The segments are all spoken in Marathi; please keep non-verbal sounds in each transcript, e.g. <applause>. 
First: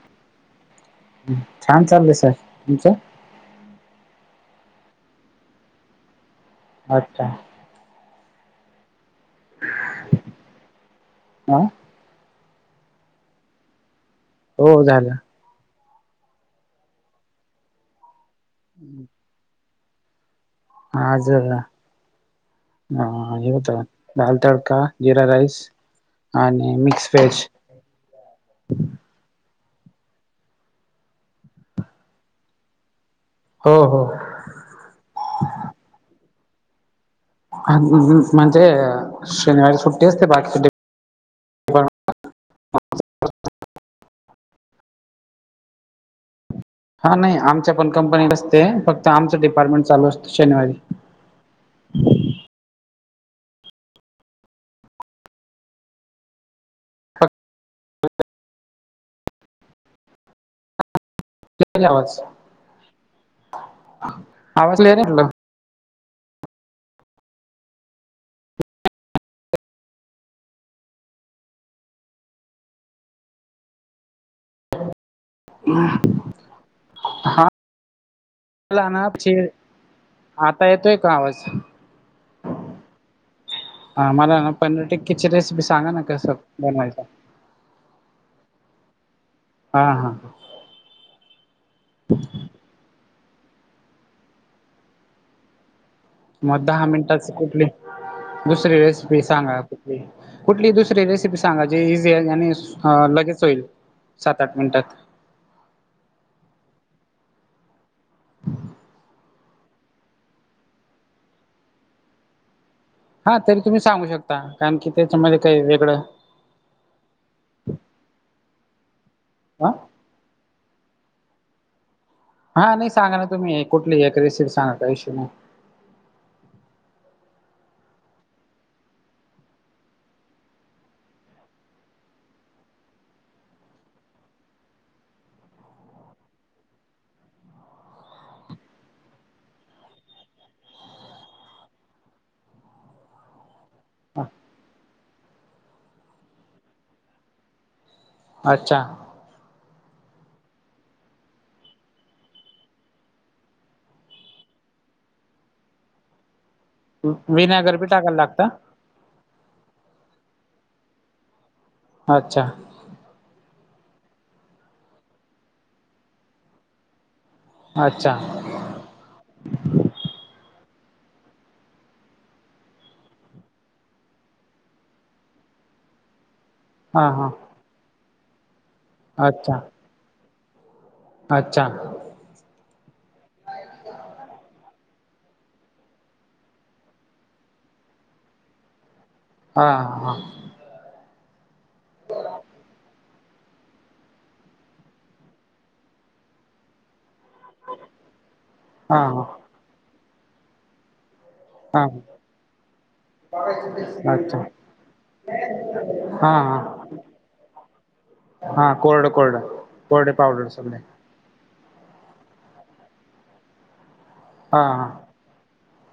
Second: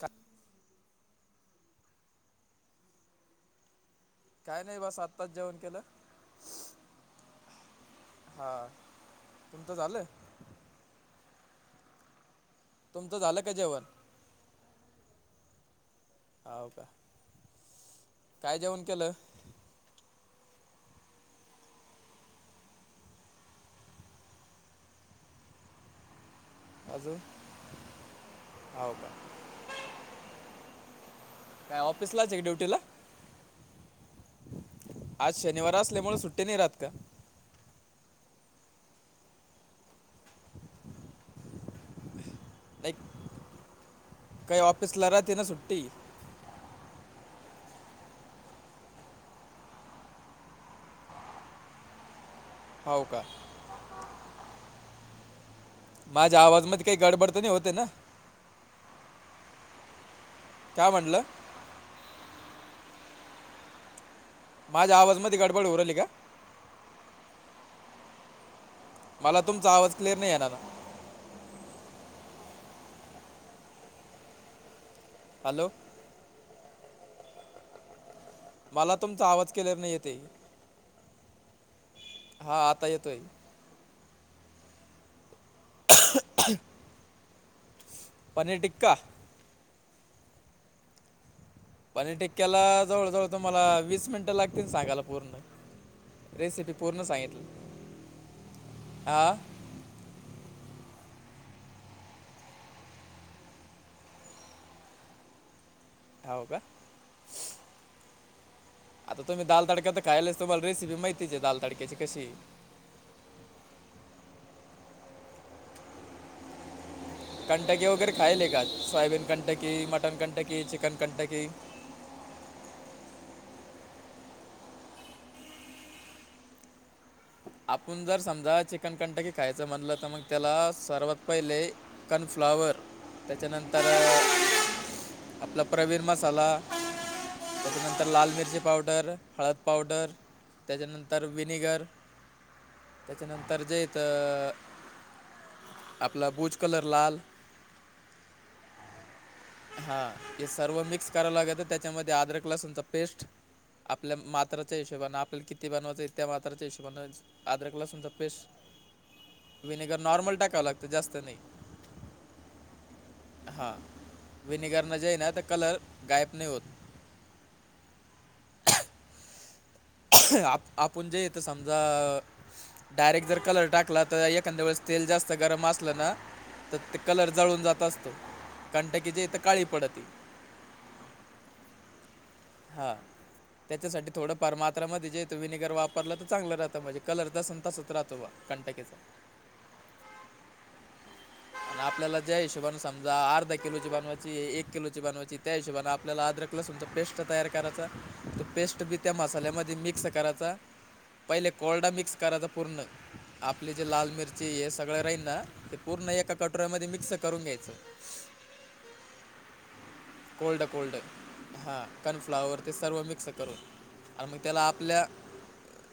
हां छान चालुं आहे सरं तुमचं कायं नाहीं बसं आत्ताचं जेवणं केलं अच्छा हे हां तुमचं झालं हं तुमचं झालं कां जेवणं हो झालं होव कां कायं जेवणं केलं आजरा भात दाल तडका जिरा राईस आणि मिक्सं वेज होव कां? कायं ऑफिसलांच आहे ड्युंटी लां हो हो आज शनिवार असल्यामुळें सुट्टी नाहीं राहातं कां? हं म्हणजे शनिवारी सुट्टी असतें बाकी सुट्टी एक कांहीं ऑफिस लां राहतं नां सुुट्टी हां नाहीं आमच्या पणं कंपनीत असतें फक्तं आमचं डिपार्टमेंट चालूं असतं शनिवारी. होव कां माझ्यां आवाजामंध्ये कांहीं गडबडतं नाहीं होतें नां. ह <unintelligible> कायं म्हटलं. येते कां आवाज क्लिअर माझ्यां आवाज म्हटलं मध्यें गडबड हून राहाली कां. मला तुमंचा आवाज क्लिअर नाहीं येनार. हॅलो हं हां मला तुमंचा आवाज क्लिअर नाही येते आहे. आता येतोय कां आवाज हां आता येतोय. हां मला नां पनीर टिक्की ची रेसिपी सांगा नां कसं बनवायचं. पनीर टिक्का हां हां पणीर टिक्क्यांला जवळं जवळं तुम्हांला वीस मिनिटं लागतील सांगायला पूर्ण मगं रेसिपी दहा पूर्ण मिनिटांच सांगितलं कुठले दुसरी रेसिपी हा सांगा. कुठली दुसरी रेसिपी सांगायची इझी आहे आणि लगेच होईल. सात आठ मिनिटांत. हव का आता तुम्ही दल तडका तर खायच तु्हाला रेसिपी माहिती आहे दाल तडक्याची कशी, हा तरी तुम्ही सांगू शकता कारण की त्याच्यामध्येध्ये काही वेगळं कंटकी वगैरे खायले का सोयाबीन ह Kentucky mutton Kentucky chicken Kentucky हा नाही सांगा ना तुम्ही कुठली एक रेसिपी सांगा का इश्यू नाही. आपणं जर समजा चिकनकंटकी खायचं म्हणलं तरं मगं त्यांला सर्वांत पहिलें कोनफ्लाॅवर त्यांच्यानंतर आपला प्रवीण मसाला त्यांच्यानंतर लाल मिर्ची पावडर हळंद पावडर त्यांच्यानंतर विनेगर त्यांच्यानंतर जेथ हा, आपला बूज कलर लाल अच्छा हां हे सर्व मिक्स करायचं लागेल तरं त्यांच्यामध्ये अदरक लसूणची पेस्ट आपल्या मात्रा हशबाने आपल्या किती बनवाचंय त्या म्राच्या हिशब विनयगरपी टाकायला लागत. विनेगर नॉर्मल टाकावं लागतं जास्त नाही. अच्छा. हा. विनेगर न जे ना तर कलर गायब नाही होत. अच्छा. आप आपण जे येतं समजा- डायरेक्ट जर कलर टाकला तर, एखाद्या वेळेस तेल जास्त गरम असलं ना? तर ते हा हा कलर जळून जात असतो. कंटकी जे आहे ती अच्छा काळी पडती. अच्छा. हा. त्याच्यासाठी थोडं- फार मात्रामध्ये जे त व्हिनेगर वापरलं तर चांगलं राहतं. म्हणजे कलर तसन तसाच राहतो बा कंटकी - हा हा. आणि आपल्याला ज्या हिशोबाने- ज अर्धा किलोची बनवायची. एक किलोची बनवायची. त्या हिशोबाने आपल्याला अद्रक लसूणचा पेस्ट तयार करायचा- त पेस्ट बी- हा त्या हा मसाल्यामध्ये मिक्स करायचा. पहिले हा कोरडा मिक्स करायचा पूर्ण. आपले जे लाल अच्छा मिरची हे सगळे राहील ना? ते पूर्ण हा एका हा कटोऱ्यामध्ये मिक्स करून घ्यायचं. हा. कोरड कोरड. कोरडे पावडर कोल्ड सगळे. कोल्ड हां. कर्नफ्लावर ते सर्व मिक्स करून. आणि मग हा त्याला हा आपल्या-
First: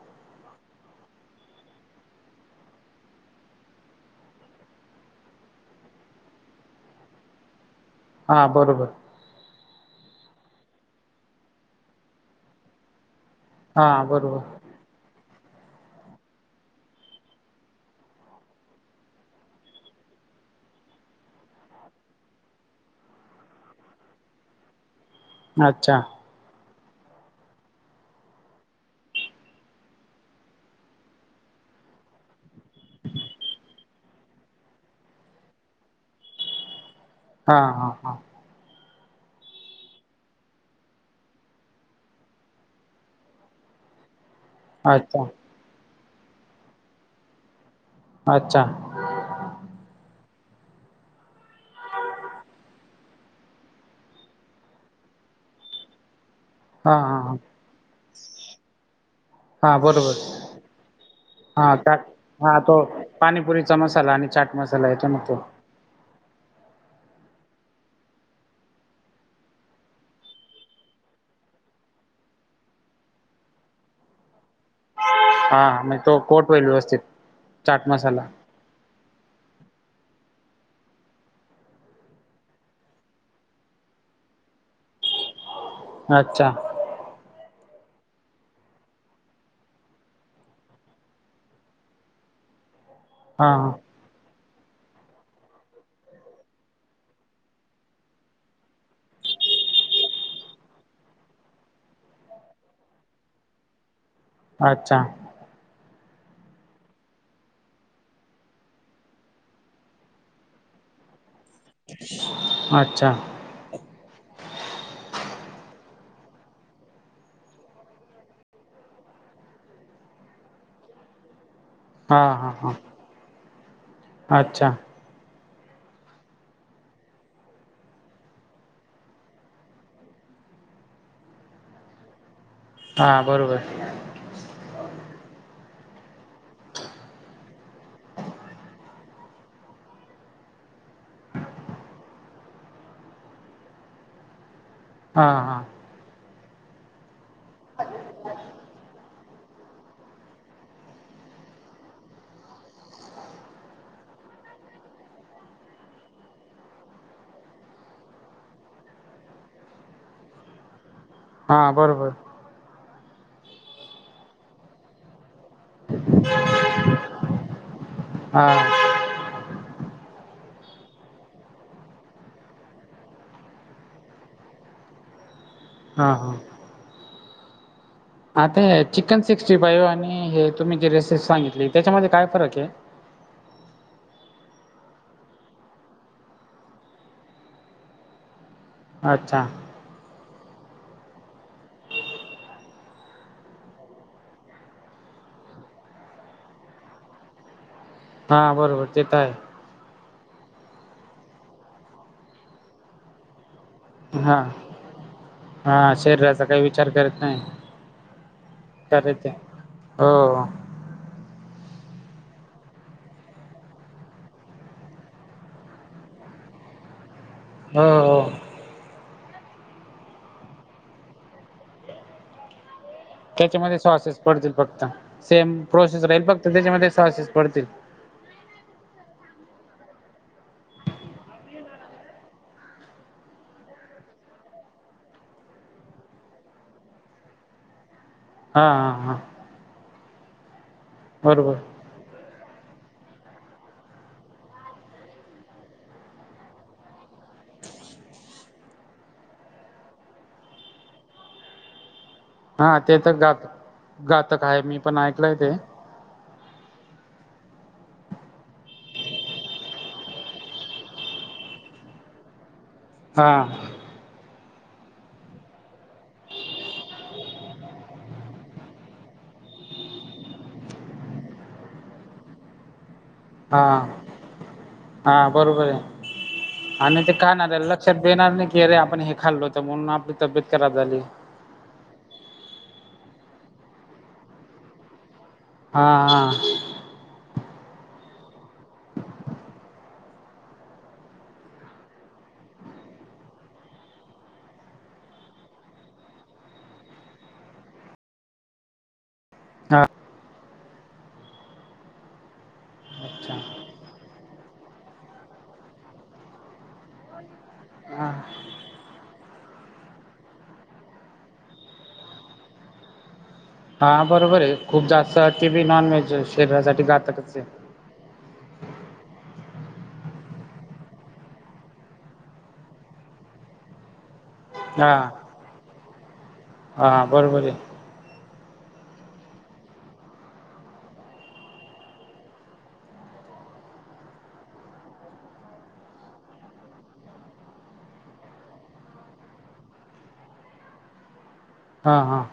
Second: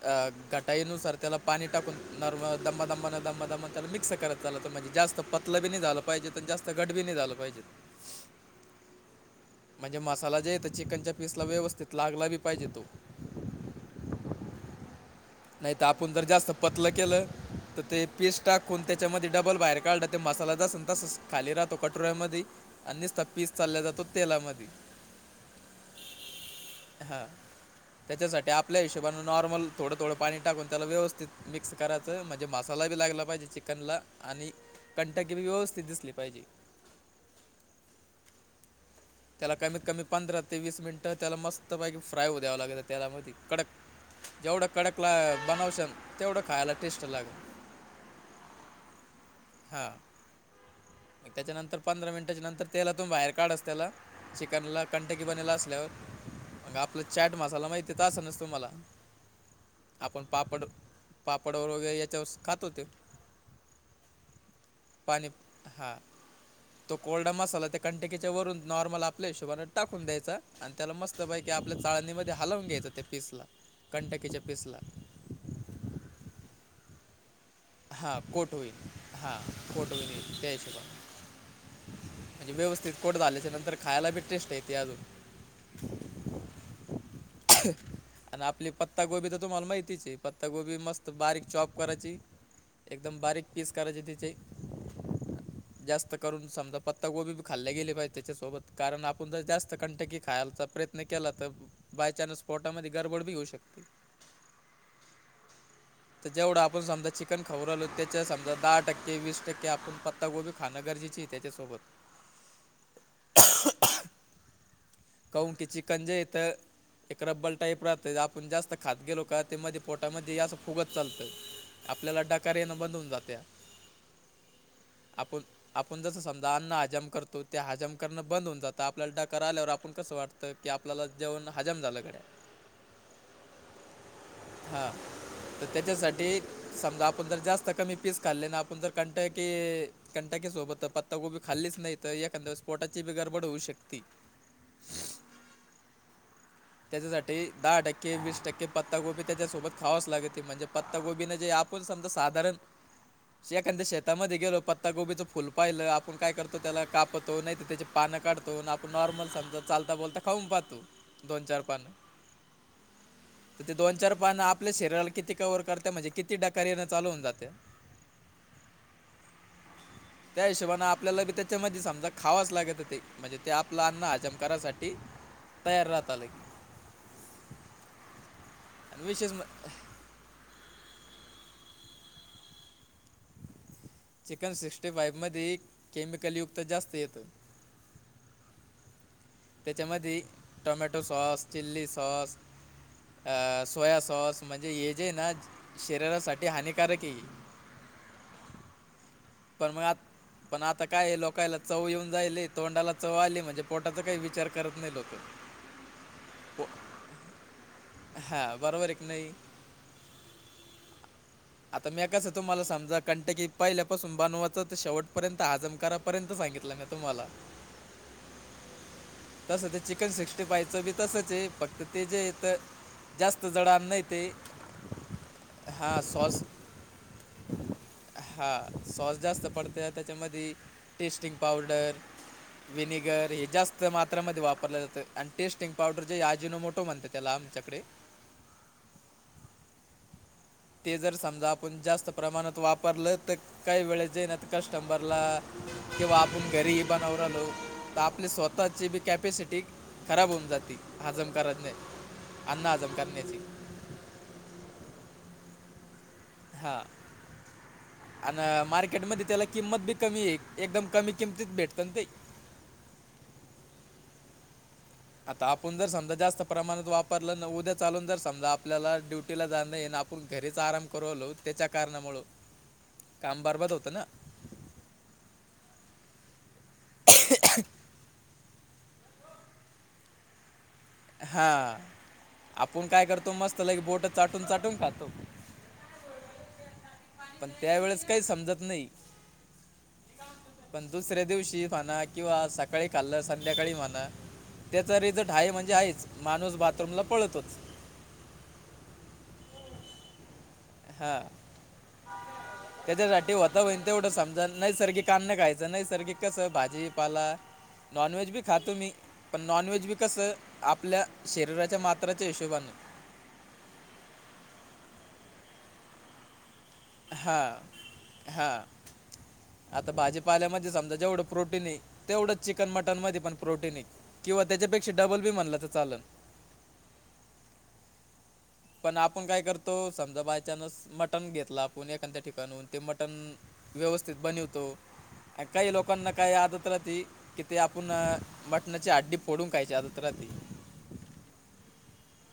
आ घटाईनुसार त्याला पाणी टाकून नॉर्मल दंबा दममा न दंबा दम त्याला मिक्स करत चालायचं म्हणजे जास्त पत- लं बी नाही झालं पाहिजे. पण जास्त घट बी नाही झालं पाहिजे. हा बरोबर. म्हणजे मसाला जे आहे तो चिकनच्या पीसला व्यवस्थित लागला बी पाहिजे तो. हा बरोबर. नाही तर आपण जर जास्त पतलं केलं- तर ते पीस टाकून त्याच्यामध्ये डबल बाहेर काढल तर ते मसाला तसान तसा खाली राहतो कटोऱ्यामध्ये- आणि सनुसता पीस चालल्या जातो तेलामधी. अच्छा. हा. त्याच्यासाठी आपल्या हिशोबने नॉर्मल, थोडं थोडं पाणी टाकून त्याला व्यवस्थित मिक्स कराय - च म्हणजे मसाला बी लागला पाहिजे चिकनला. आणि कंटकी बी व्यवस्थित दिसली पाहिजे. हा हा हा. त्याला कमीत कमी पंधरा ते वीस मिनिटं त्याला मस्त पैकी फ्राय होऊ द्यावं लागत - तेलामध्ये कडक. जेवढा कडक ला अच्छा बनवशाल तेवढं खायला टेस्ट लागेल. अच्छा. हा. त्याच्यानंतर पंधरा मिनिटाच्या नंतर तेलातून बाहेर काढायचं त्याला- चिकन ला कंटकी बनेल असल्यावर- मग आपला हा चॅट हा मसाला माहिती त असेलच तु म्हाला. हा बरोबर आपण पापड- पापड हा त्या. वगैरे याच्यावर हा खात तो होते पाणीपुरीचा मसाला आणि चाट मसाला येतो न पाणी तो. हा. तो कोरडा मसाला त्या कंटकीच्या वरून नॉर्मल आपल्या हिशोबाने टाकून द्यायचा- आणि त्याला मस्त पैकी आपल्या चाळणीमध्ये हलवून घ्यायचं त्या पीसला. कंटकीच्या पिसला. हा. म तो कोट होईल व्यवस्थित. चाट हा मसाला कोट होईल. हा कोट होईल त्या हिशोबान. म्हणजे व्यवस्थित कोट झाल्याच्या नंतर खायला बी टेस्ट येते अजून. अच्छा. आणि आपली पत्तागोबी तर तुम्हाला माहितीच आहे. पत्तागोबी मस्त बारीक चॉप करायची- एकदम बारीक हा पीस हा करायचे तिचे. <inaudible> जास्त करून समजा, पत्ता गोबी खाल्ले गेले पाहिजे त्याच्यासोबत, कारण आपण जर जास्त कंटकी खायलाचा प्रयत्न केला तर त्यानेच पोटामध्ये, गडबड बी होऊ शकते. अच्छा! तर जेवढं आपण समजा चिकन खाऊ राहीलो, त्याच्या समजा दहा टक्के, वीस टक्के, आपण पत्तागोबी खान गरजेचे तेच्यासोबत अच्छा! कऊन की चिकंज जे येत एक रब्बल टाईप राहतं, आपण जास्त खात गेलो का, ते मध्ये पोटामध्ये असं फुगत चालतं. आपल्याला हा हा डकार हा येणं बंद होउन जात्या. अच्छा! आपण, आपण जसं समजा अन्न हजम करतो, ते हजम करणं बंद होऊन जातं, आपल्याला डकार आल्यावर आपण कसं वाटतं की, आपल्याला जेवण हजम झालं काय? हा बरोबर. हा. तर त्याच्यासाठी, समजा आपण जर जास्त कमी पीस खाल्ले ना, आपण जर कणटय की कंटाकेसोबत पत्तागोबी खाल्लीच नाही तर, एखांद वेळेस पोटाची बी गडबड होऊ शकती. हा हा. त्याच्यासाठी दहा टक्के, वीस टक्के, पत्तागोबी त्याच्यासोबत खावाच लागत, ते म्हणजे पत्तागोबीने जे आप आपूण समजा साधारण एखाद्या शेतामध्ये गेलो, पत्तागोबीच फुल पाहिलं, आपण काय करतो त्याला कापतो, नाही तर त्याचे पानं काढतो, आपण नॉर्मल समजा, चालता, बोलता, खाऊन पाहतो दोन चार हा पानं बरोबर तर ते दोन चार पानं, आपले शरीराला किती कव्हर करत म्हणजे किती डकार येण चालू होऊन जाते? हा <inaudible> त्या हिशोबाने आपल्याला बी त्याच्यामध्ये समजा, खावाच लागत ते. म्हणजे ते आपलं अन्न हजम करासाठी, तयार हा राहतं हा. लगे आता, आणि चिकन विशेष सिक्स्टी फाइव्ह आणि हे तुम्ही जी रेसिपी सांगितली, त्याच्यामध्ये काय फरक आहे? चिकन सिक्स्टी फाईव्ह मध्ये, केमिकल युक्त जास्त येतं. अच्छा! त्याच्यामध्ये, टोमॅटो सॉस, चिल्ली सॉस अ सोया सॉस, म्हणजे हे जे ना, शरीरासाठी हानिकारक आहे. हा, बरोबर. ते तर आहे. पण मग आता, पण आता काय हे, लोकाला चव येऊन जायले, तोंडाला चव आली म्हणजे पोटाच काही हा विचार करत नाही लोक. हा, शरीराचा काही विचार करत नाही. हा, बरोबर आहे कि खरं ते नाही? हो. आता मी कसं तुम्हाला समजा, कंट की पहिल्यापासून बनुवाचं, तर शेवटपर्यंत आजम कर पर्यंत सांगितलं ना तुम्हाला. हो हो. तस ते चिकन सिक्स्टी फाईवच बी तसच आहे, फक्त ते जेे येत त्याच्यामध्ये सॉसेस पडतील फक्त, सेम हां प्रोसेस राहील, फक्त त्याच्यामध्ये सॉसेस पडतील. हा सॉस जास्त पडत त्याच्यामध्ये टेस्टिंग पावडर विनेगर हे जास्त मात्रामध्ये वापरलं जातं आणि टेस्टिंग पावडर जे अजिनोमोटो म्हणतात त्याला आमच्याकडे हा हा हा. ते जर समजा बरोबर आपण जास्त प्रमाणात वापरलं तर काही वेळेस ना कस्टमरला किंवा आपण घरीही बनवू राहिलो तर आपली स्वतःची बी कॅपॅसिटी खराब होऊन जाती. हजम करत नाही. अन्न हा हजम ते च तर करण्याची गात घातक आहे मी पण ऐकलंय ते. हा. आण मार्केटमध्ये त्याला किंमत बी कमी आहे एकदम कमी किमतीत भेटतना ते. हा. आता आपण जर समजा जास्त प्रमाणात वापरलं उद्या चालून जर समजा आपल्याला ड्युटीला जाण येण आपण घरीच आराम करवलो त्याच्या कारणामुंळ ह <unintelligible> काम बरबाद होतं ना. हा बरोबर आहे. आणि ते खाणाऱ्याला लक्षात बी येणार नाही की अरे आपण हे खाल्लो होत, म्हणून आपली तब्येत खराब झाली. हा आपण काय करतो मस्त लय कि बोट चाटून चाटून खातो. हा हा. पण त्यावेेळेस काही समजत नाही पण दुसऱ्या दिवशी म्हणा किंवा सकाळी खाल्लं संध्याकाळी म्हणा त्याचा रिझल्ट आहे म्हणजे आहेच. माणूस बाथरूमला पळतोच. हा. हा. <inaudible> त्याच्यासाठी होता होईन तेवढं समजा. नैसर्गिक अन्न खायचं नैसर्गिक कस भाजीपाला हां नॉनवेज बी खातो मी. पण नॉनव्हेज बी कसं आपल्या शरीराच्या मात्राच्या हिशोबाने. हा बरोबर आहे. खूप जास्त ते बी नॉन व्हेज शरीरासाठी घातकच आहे. हा. आता भाजीपाल्यामध्ये समजा जेवढं प्रोटीन आहे तेवढंच चिकन मटन मध्ये पण प्रोटिन आहे किंवा त्याच्यापेक्षा डब्बल बी म्हणलं तर चालल. हां हां बरोबर आहे. पण आपण काय करतो समजा बायचानस मटन घेतला आपण एखाद्या ठिकाणून ते मटण व्यवस्थित बनवतो काही लोकांना काही आदत राहती कि ते आपण मटणाची हड्डी फोडून खायची आदत राहती. हा हा.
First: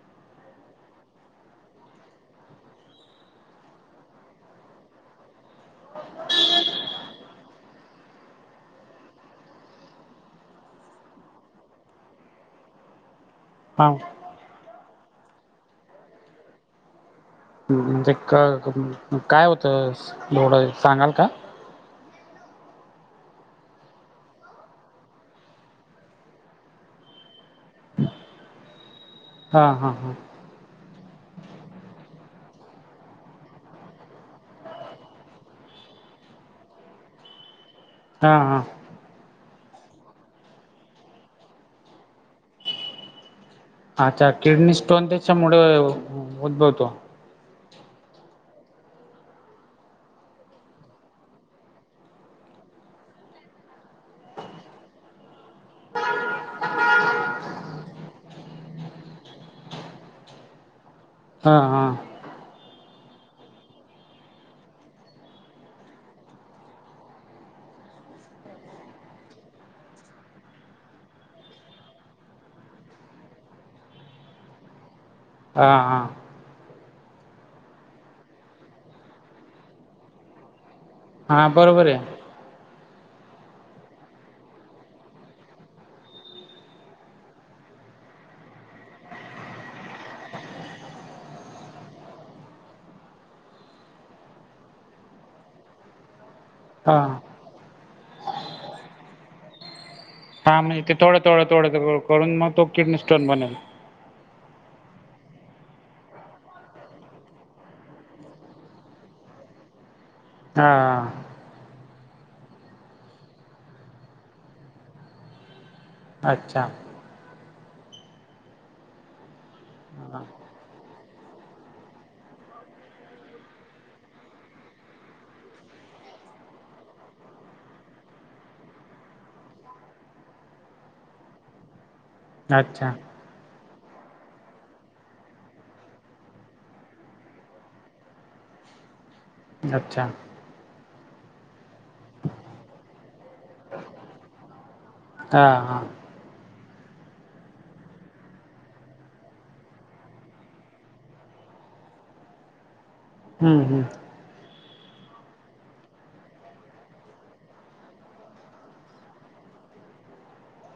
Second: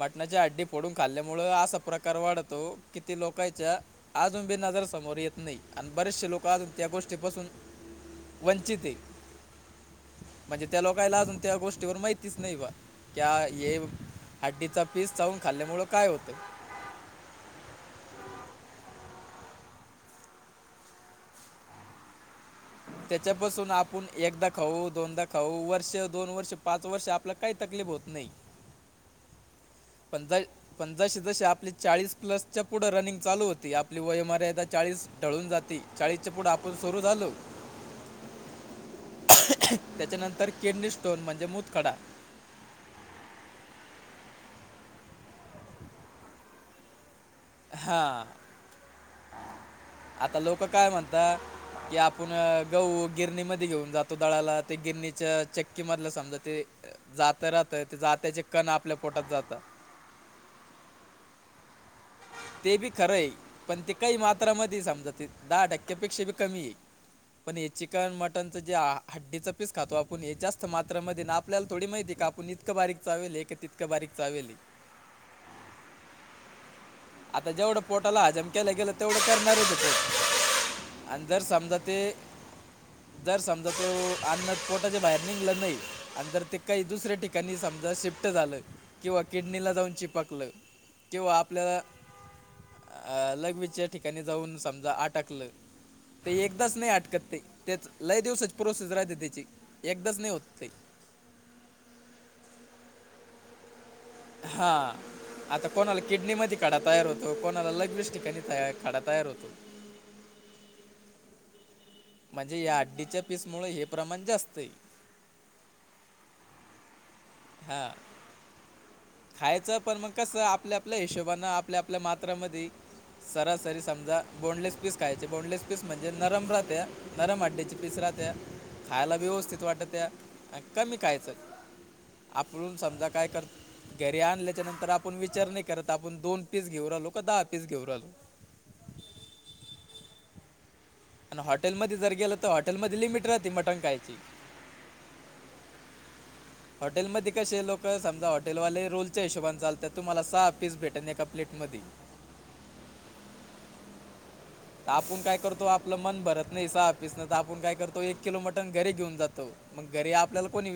मटणाच्या हड्डी फोडून खाल्ल्यामुळ असा प्रकार वाढतो किती लोकाच्या अजून बी नजर समोर येत नाही आणि बरेचसे लोक अजून त्या गोष्टीपासून वचित है. म्हणजे त्या लोकाला अजून त्या गोष्टीवर माहितीच नाही बा क हे हा हड्डीचा पीस चाऊन खाल्ल्यामुळ काय होतं! म्हणजे काय होतं, थोडं सांगाल का? त्याच्यापासून आपण एकदा खाऊ दोनदा खाऊ वर्ष दोन वर्ष पाच वर्ष आपलं काही तकलीफ होत नाही. हा हा. पण जर पण जसे जसे आपले चाळीस प्लसच्या पुढे रनिंग चालू होती आपली वय मर्यादा चाळीस टळून जाती चाळीसच्या पुढं आपण सुरू झालो. हा हा. त्याच्यानंतर किडनी स्टोन म्हणजे मुतखडा. अच्छा किडनी स्टोन त्याच्यामुळे, उद्भवतो. हा, आता लोक काय म्हणतात कि आपूण गहू गिरणीमध्ये घेऊन जातो दळाला ते गिरणीच्या चक्की मधल समजा ते जात राहतं ते जात्याचे कण आपल्या पोटात जात. हा हा. ते बी खरं आहे, पण ते काही मात्रामध्ये समजा ते दहा टक्क्यापेक्षा बी कमी आहे. पण हे चिकन मटनच जे हड्डीच पीस खातो आपण हे जास्त मात्रामध्ये <unintelligible> आपल्याला थोडी माहिती का आपण इतकं बारीक चावीले कि तितकं बारीक चावीले. हा हा. आता जेवढं पोटाला हजम केलं गेलं तेवढं करणारच होत. आणि जर हां समजा बरोबर ते आहे जर समजा तो अन्न पोटाच्या बाहेर निघलं नाही आणिं जर ते काही दुसऱ्या टि ठिकाणी समजा शिफ्ट झालं, किंवा किडनीला जाऊन चिपकलं, किंवा आपल्याला अ लघवीच्या ठिकाणी जाऊन समजा आटकलं, ते एकदाच नाही हां आटकत ते. तेच लय दिवसची प्रोसेस राहत्या त्याची. एकदाच नाही होत. हा म्हणजे ते थोडं थोड थोडं करून मग तो किडनी स्टोन बनेल. हा. आता कोणाला किडनी मध्ये खडा तयार होतो कोणाला लघवीच्या ठिकाणी खडा तयार होतो. हा. म्हणजे या हाड्डीच्या पीस मूळ हे प्रमाण जास्त आहे. अच्छा. हा. खायचं पण मग कसं आपल्या आपल्या हिशोबन आपल्या आपल्या मात्रामध्ये. सरासरी समजा बोनलेस पीस खायचे बोनलेस पीस म्हणजे नरम राहते. नरम हाड्डीचे पीस राहत्या, खायला व्यवस्थित वाटतत्या, अन कमी खायचं. आपलून अच्छा समजा काय कर घरी आणल्याच्या नंतर आपण विचार नाही करत आपण दोन पीस घेऊ राहिलो का दहा पीस घेऊ राहिलो. अच्छा. अन हॉटेलमध्ये जर गेलं तर हॉटेलमध्ये लिमिट राहते मटन खायची. हा हा. हॉटेलमध्ये कसे लोक समजा हॉटेलवाले रोलच्या हिशोबान चालत्यात तुम्हाला सहा पीस भेटन एका प्लेट मध्ये. हम्म हम्म. आपूण काय करतो आपलं मन भरत नाही सहा पिसणं तर आपण काय करतो एक किलो मटन घरी घेऊन जातो. मग घरी आपल्याला कोणी वि